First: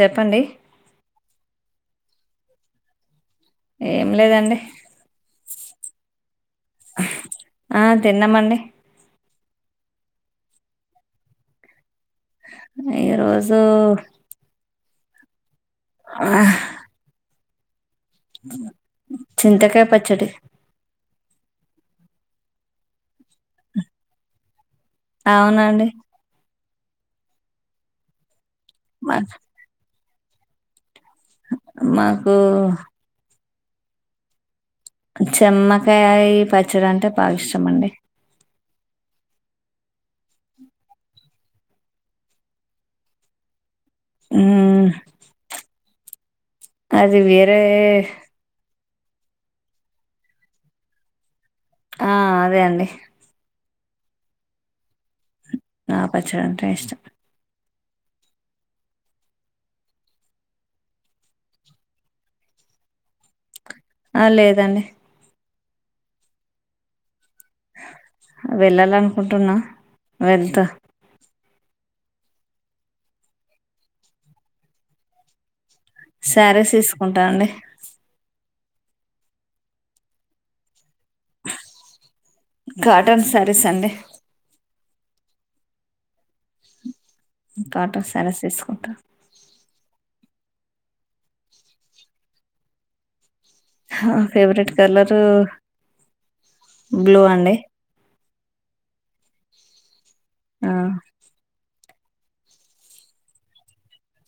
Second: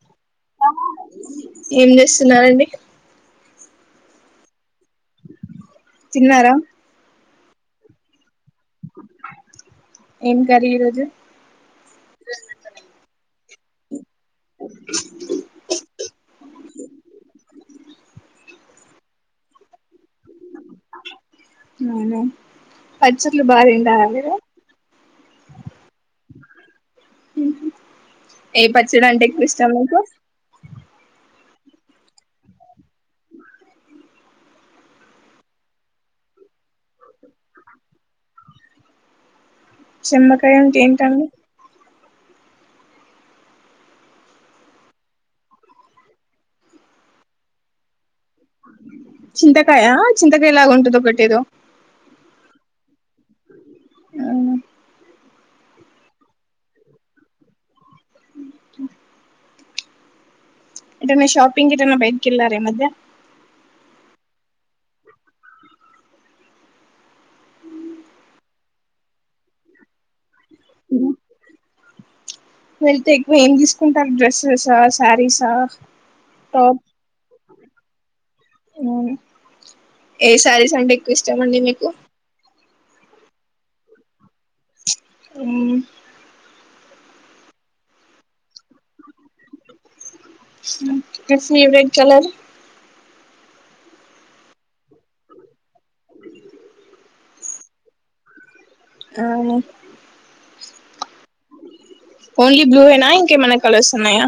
చెప్పండి అ ఏం చేస్తున్నారండి ఏం లేదండి చిన్నారా ఆ తిన్నామండి. ఏం కర్రీ ఈరోజు ఈరోజు ఆ చింతకాయ్ పచ్చడి అవును పచ్చర్లు బాగ తింటారా మీరు అవునండి ఉ ఏ పచ్చడి మా అంటే ఎక్కువ ఇష్టం మీకు మాకు చెమ్మకాయి ప చ్చడ అంటే బాగా ఇష్టమండి చిమ్మకాయ అంటే ఏంటండి ఉ అది వేరే చింతకాయ చింతకాయలాగా ఉంటది ఒకటి ఏదో ఆ అదే అండి ఆ నా పచ్చడంటే ఇష్టం. అ అంటే మీ షాపింగ్ ఎటన్నా బయకిల్లార ఈ మధ్య ఆ లేదండి వెళ్ళాలనుకుంటున్నా వెళ్త వెళ్తే ఎక్కువ ఏం తీసుకుంటారు డ్రెస్సెసా శారీసా శారీస్ టాప్ తీసుకుంటా అండి ఉం ఏ శారీస్ అంటే ఎక్కువ ఇష్టమండి మీకు కాటన్ సారీస్ అండి అవు కాటర్ సారస్ తీసుకుంటా మీ ఫేవరెట్ కలర్ ఆ ఫేవరెట్ కలరు బ్లూ అండి అవును ఆ ఓన్లీ బ్లూ యేనా ఇంకేమన్నా కలర్స్ ఉన్నాయా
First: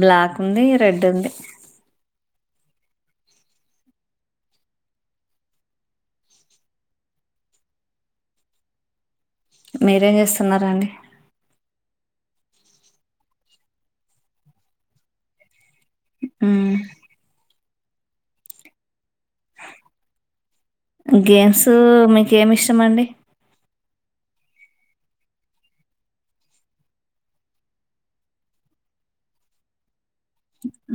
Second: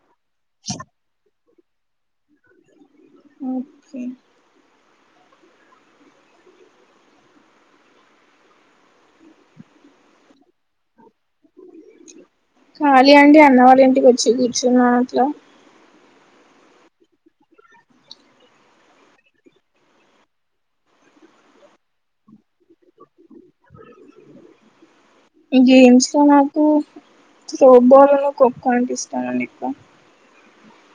బ్లాక్ ఉంది రెడ్ ఉంది ఓకే మీరేం చేస్తున్నారాండి? ఖాళీ అండి అన్నవాళ్ళ ఇంటికి వచ్చి కూర్చున్నా అట్లా ఆ గేమ్స్ మీకేమి ఇష్టం అండి ఈ గేమ్స్ లో నాకు త్రోబాల్ని, ఖోఖో అంటే ఇస్తామండి ఇంకా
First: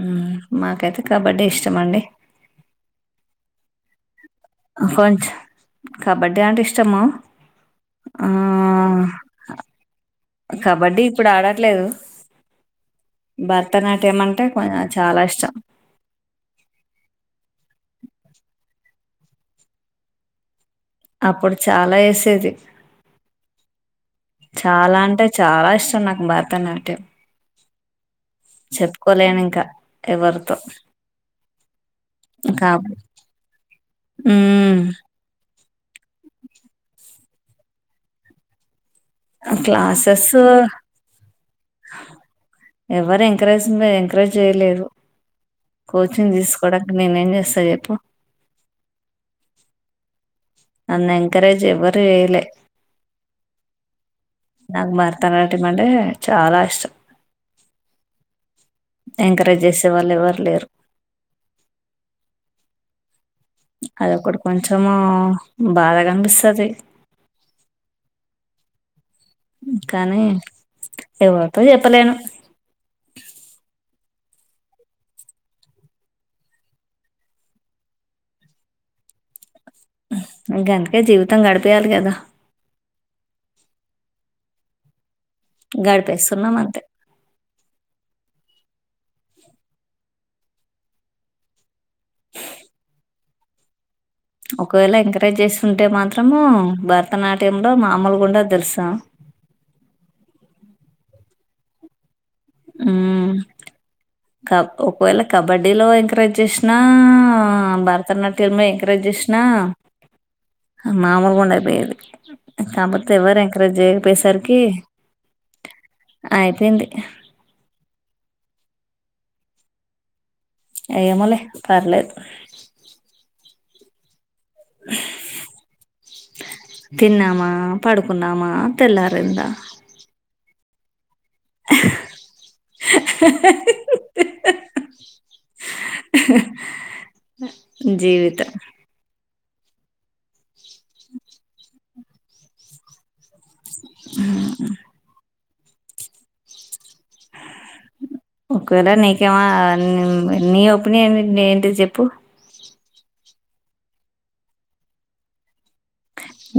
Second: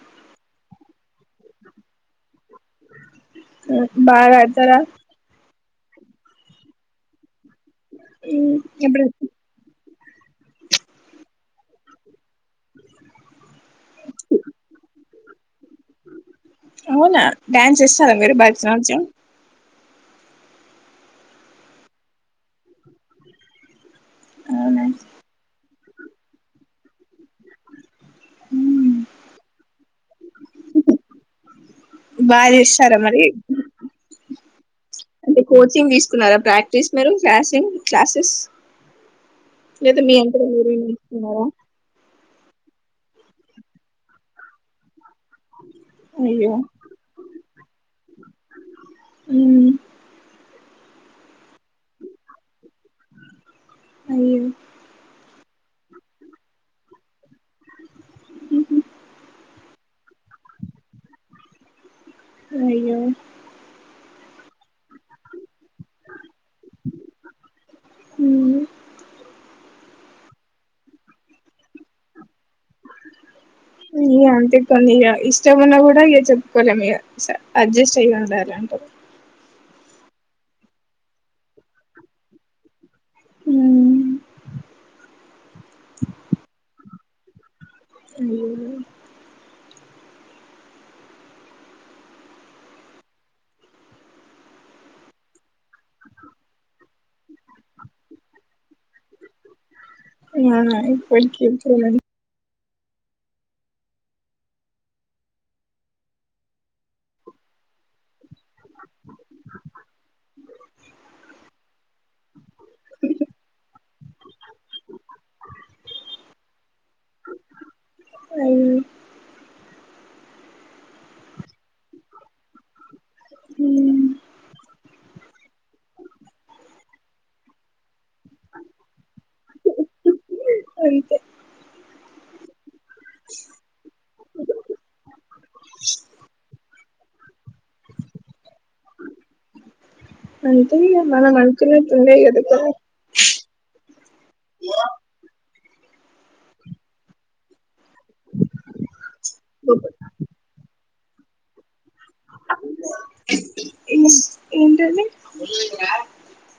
మ్మ్. మాకైతే కబడ్డే ఇష్టమండి బాగా కల్ కొంచ కబడ్డీ అంటే ఇష్టమా ఆ ఇప్పుడు కబడ్డీ ఇప్పుడు ఆడా లేదు భరతనాట్యం అంటే చాలా ఇష్టం చ్చా అవునా డ్యాన్స్ చేస్తారా మీరు భరతనాట్యం అప్పుడు చాలా వేసేది అవునా చాలా అంటే చాలా ఇష్టం నాకు భరతనాట్యం చెప్పుకోలేను ఇంకా ఎవరితో బాగా ఇంకా చేస్తారా మరి అంటే కోచింగ్ తీసుకున్నారా ప్రాక్టీస్ మరు క్లాసింగ్ క్లాసెస్ లేదా మీ క్లాసెస్ అంటర ఊరు నిస్తుకున్నారా ఎవరు ఎంకరేజ్ ఎంకరేజ్ చేయలేదు కోచింగ్ అయ్యో తీసుకోవడానికి నేనే ఏం చేస్తా చెప్పు అన్న ఎంకరేజ్ ఎవ్వర చెయ్యలే అయ్యో నాకు భరతనాట్యం అంటే చాలా ఇష్టం ఎంకరేజ్ చేసే వాళ్ళు ఎవారు లేరు అయ్యో అదొకటి కొంచము బాధ కనిపిస్తుది కాానీ ఎవరితో చెప్పలేను ఇ అంతే కొన్ని ఇక ఇష్ట ఉన్నా కూడా ఇక చెప్పుకోలే ఇ అడ్జస్ట్ అయ ఉండాలంటారు గంతక జీవితంగడపియాల కద హ గడపేస్తున్నామంత అ ఒకవేళ ఎంకరేజ్ చేస్తుంటే మాత్రము భర్త భరతనాట్యంలో మామూలు గుండ తెలుసాం [unintelligible] క ఒకవేళ కబడ్డీలో ఎంకరేజ్ చేసినా భరతనాట్యం మ ఎంకరేజ్ చేసినా మామూలుగాం అయిపోయేది కాకపోతే ఎవరు ఎంకరేజ్ చేయ్య పోయేసరికి అయిపోయింది అవును ఏమో లే పర్లేదు హ తిన్నామా పడుకున్నామా తెల్లారుందా స జీవిత అంటే మన మనతుల [unintelligible] ఆ ఓకేడా నీకేం అనిని నీప్ నేనేంటిది చెప్పు ఏ ఏంటది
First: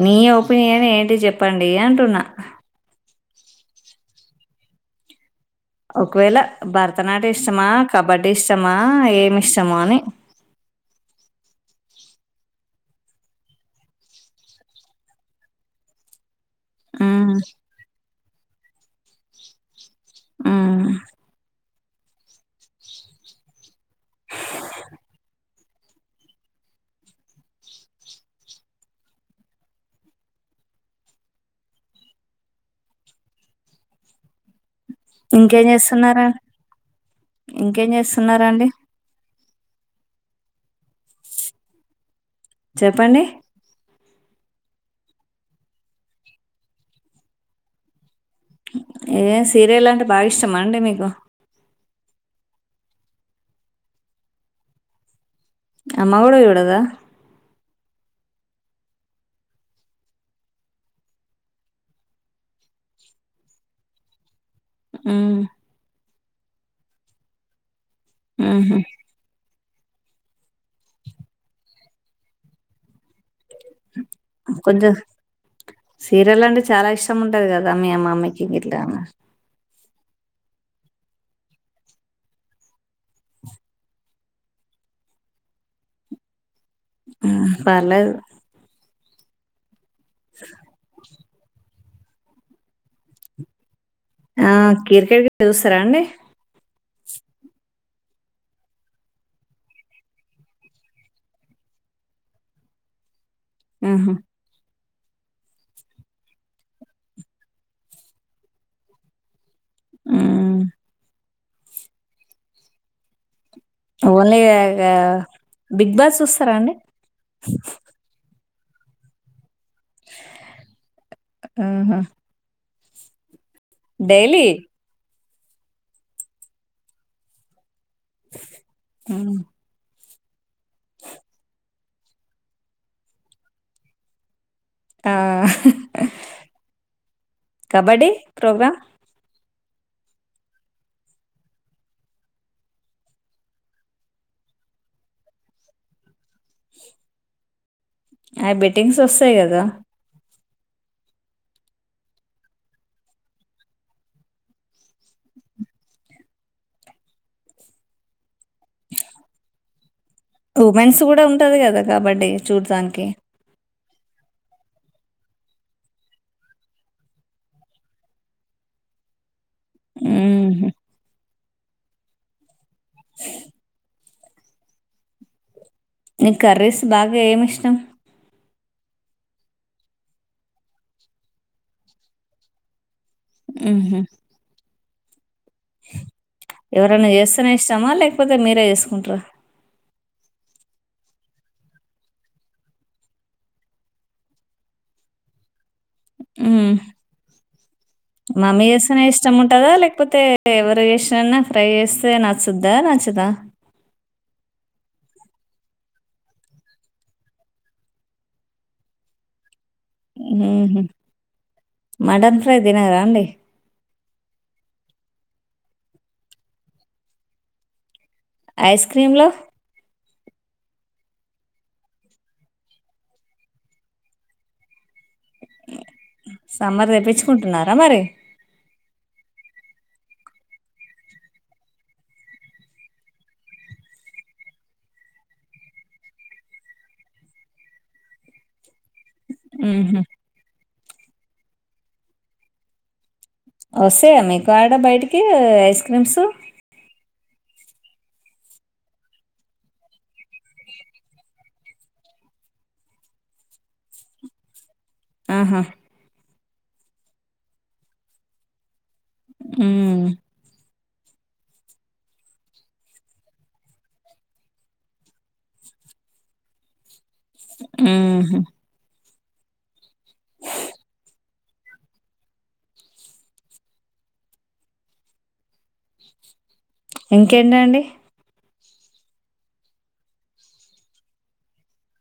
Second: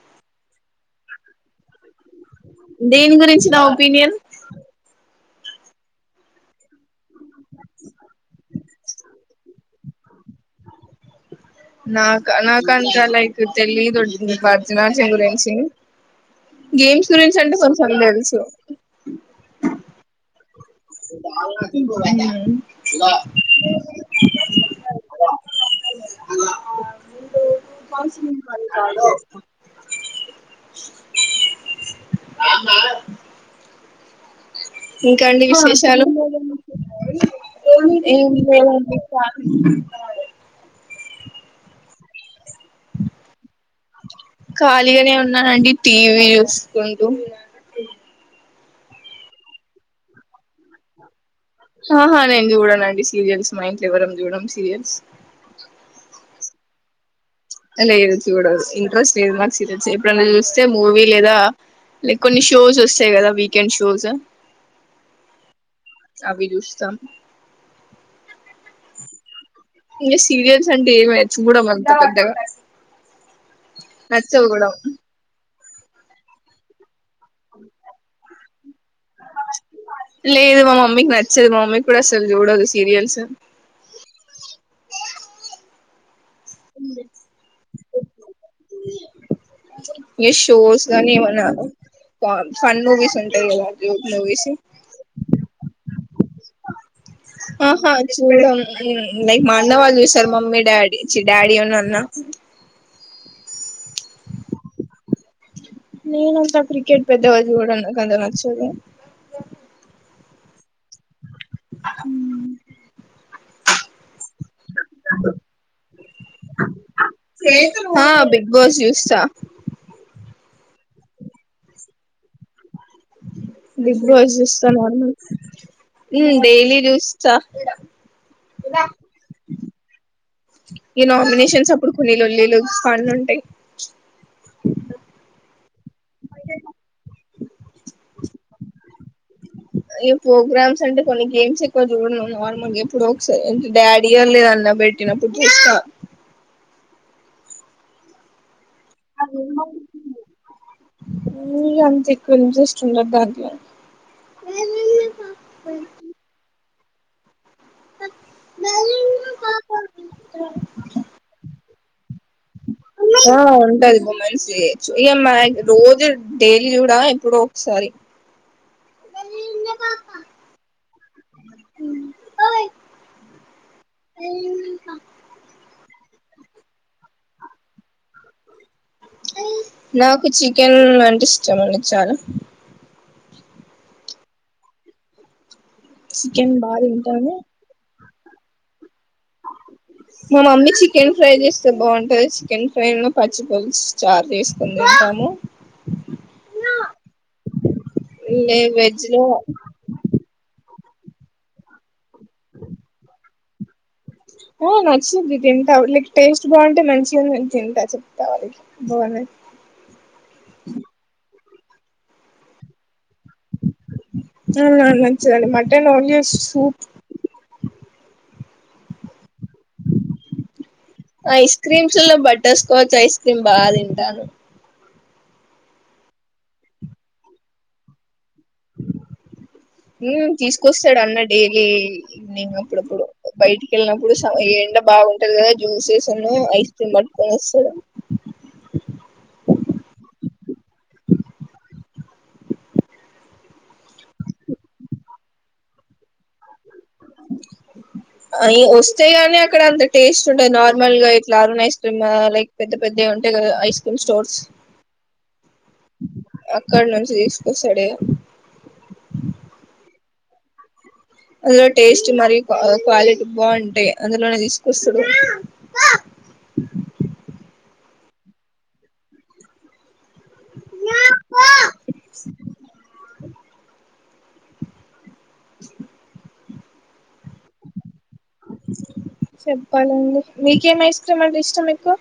నీ ఒపీనియన్ ఏంటి చెప్పండి ఏ అంటన్నా ఇచ్చిన ఒపీనియన్ ఒకవేళ బర్త నాట్యం ఇష్టమా కబడ్డీ ఇష్ట ఇష్టమా ఏమి ఇష్టం అని నాక నాకు అంత లైక్ తెలిదు అండి భరతనాట్యం గురించి గేమ్స్ ఉమ్, గురించి అంటే కొంచం తెలుసు [inaudible] ఆ [inaudible] [inaudible] ఇంకా అండి ఇంకేం విశేషాలు చేస్తున్నారా ఇంకేం చేస్తున్నారా అండి చెప్పండి ఖాళీగానే ఉన్నానండి టీవీ చూసుకుంటూ ఏం సీరియల్ అంటే బాగా ఇష్టమా అండి మీకు ఆహా నేను చూడనుండి సీరియల్స్ మా ఇంట్లో ఎవరం చూదాం సీరియల్స్ అమ్మ కూడా చూడదా లేదు చూడదు ఇంట్రెస్ట్ లేదు నాకు చరచ్చ ఎప్పుడన్నా చూస్తే మూవీ లేదా లైక్ కొన్ని షోస్ వస్తాయి కదా వీకెండ్ షోస్ మ్మ్ అవి చూస్తాం ఆహ ఇంకా సీరియల్స్ అంటే ఏ మ్యాచ్ కూడా అంత పెద్దగా నచ్చగుడం కొంచెం సీరియల్ అంటే చాలా ఇష్టం ఉంటది కద మమ్మీకి ఇిట్లా లేదు మా మమ్మీకి నచ్చదు మా మమ్మీ కూడా అసలు చూడదు సీరియల్స్ ఆ పర్లేదు [inaudible] ఇంకా షోస్ కానీ ఏమన్నా ఫ ఫన్ మూవీస్ ఉంటాయి చూడు ఆ కీర్కెట్ చూస్తారా అండి ఆహా చూదాం అండి లైక్ మా అన్న వాళ్ళు చూస్తారు మమ్మీ డాడీ చి డాడీ అను అన్నా ఆహా నేనంత క్రికెట్ పెద్దగా చూడను నాకంత నచ్చదు ఆ అ ఓన్లీ బిగ్ బాస్ చూస్తారా అండి బో జూస్తా ఆహా బిగ్ బాస్ చూస్తున్నాన్ను డైలీ చూస్తా అ ఈ నోమినషన్ స ఇప్పుడు కొన్ని లొల్లిలు కాలు ఉంటాయి ఆ కబడ్డీ ప్రోగ్రామ్ ఈ ప్రోగ్రామ్స్ అంటే కొన్ని గేమ్స్ ఎక్కువ చూడడం నార్మల్గా ఎప్పుడో ఒకసారి ఎంట డాడీ లేదన్నా పెట్టినప్పుడు చూస్తా అ బెట టింగ్స్ వస్తాయి కదా అంత ఎక్కువ ఇంట్రెస్ట్ ఉండదు దాంట్లో న ఉమెన్స్ కూడా ఉంటది కదా కబడ్డీ డి చూద్దానికి ఆ ఉంటది ఉమెన్స్ డే ఇ రోజు డైలీ చూడా ఎప్పుడో ఒకసారి ఉహా నీ కర్రీస్ బాగా ఏమి ఇష్టం నాకు చికెన్ అంటే ఇష్టమండి చాల ఆహ చికెన్ బాగా ఎవరనా తింటాను చేస్తనే ఇష్టమా లేక్ కాకపోతే మీరేసుకుంటార మా మమ్మీ చికెన్ ఫ్రై చేస్తే బాగుంటంది చికెన్ ఫ్రై లో పచ్చి పులుసు చారు వేసుకుంటాము మామీ చేస్తేనే ఇష్టంముంటదా లేకపోతే ఎవరు చెన్న ఫ్రై చే తే నచ్చుదా నచ్చదా ఓ నచ్చింది తింటా క్ టేస్ట్ బాగుంటే మంచిగా ఉంది తింటా చెప్తా వాళ్ళకి బాగుంది ఉహ హ మటన్ ఫ్రై తినరా అండి అన్నం చేయాలి మటన్ ఓలియ సూప్ ఐస్ క్రీమ్ లు ఐస్ క్రీమ్స్ లో బటర్ స్కాచ్ ఐస్ క్రీమ్ బాగా తింటాను సాంబార్ తెప్పిచ్చుకుట్టున్నారా మరి తీసుకొస్తాడు అన్న డైలీ ఈవెనింగ్ అప్పుడప్పుడు బయటికి వెళ్ళినప్పుడు ష ఎండ బాగుంటది కదా జ్యూసెస్ ను ఐస్ క్రీమ్ పట్టుకొని వస్తాడు మ్ హు వస్తాయా మీకు ఆడ బయటికి ఐస్ క్రీమ్స్ అ వస్తే గాని అక్కడ అంత టేస్ట్ ఉండదు నార్మల్ గా ఎట్లా అరుణ్ ఐస్ క్రీమ్ లైక్ పెద్ద పెద్ద ఉంటాయి కదా ఐస్ క్రీమ్ స్టోర్స్ ఆహా అక్కడ నుంచి తీసుకొస్తాడే మ్ అందులో టేస్ట్ మరి క్వాలిటీ బాగుంటాయి అందులోనే తీసుకొస్తాడు మ్ హు అ నాకో ఇంకేంటండి చెప్పాలండి మీకేం ఐస్ క్రీమ్ అంటే ఇష్టం మీకు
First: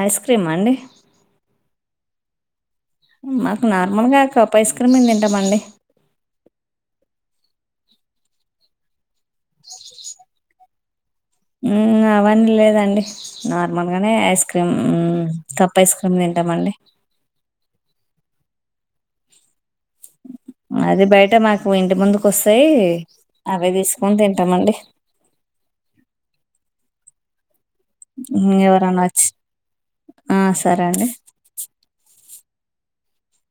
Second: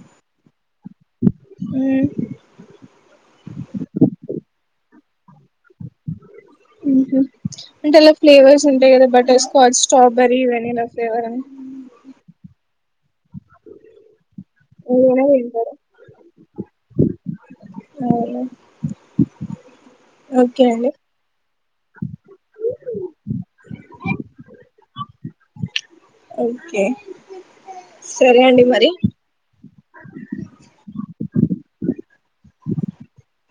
ఐస్ క్రీమా అండి మ్ మాకు నార్మల్గా కప్ ఐస్ ఎక్కడమని తింటామండి అంటే అలా ఫ్లేవర్స్ ఉంటాయి కదా బటర్స్కాచ్ స్ట్రాబెర్రీ వెన్నిల మ్ అవన్ లే దండి నార్మల్ గానే ఐస్ క్రీమ్ ఏదైనా తింటారు కప్ ఐస్ క్రీమ్ తింటామండి అవును అదే బయట మా ఇంటి ముందుకు వస్తే అవే తీసుకొని తింటామండి ఓక్కే సరే మ్మ్ అండి మరి ఎవరన్నా వచ్చి ఆ సరే అండి [inaudible]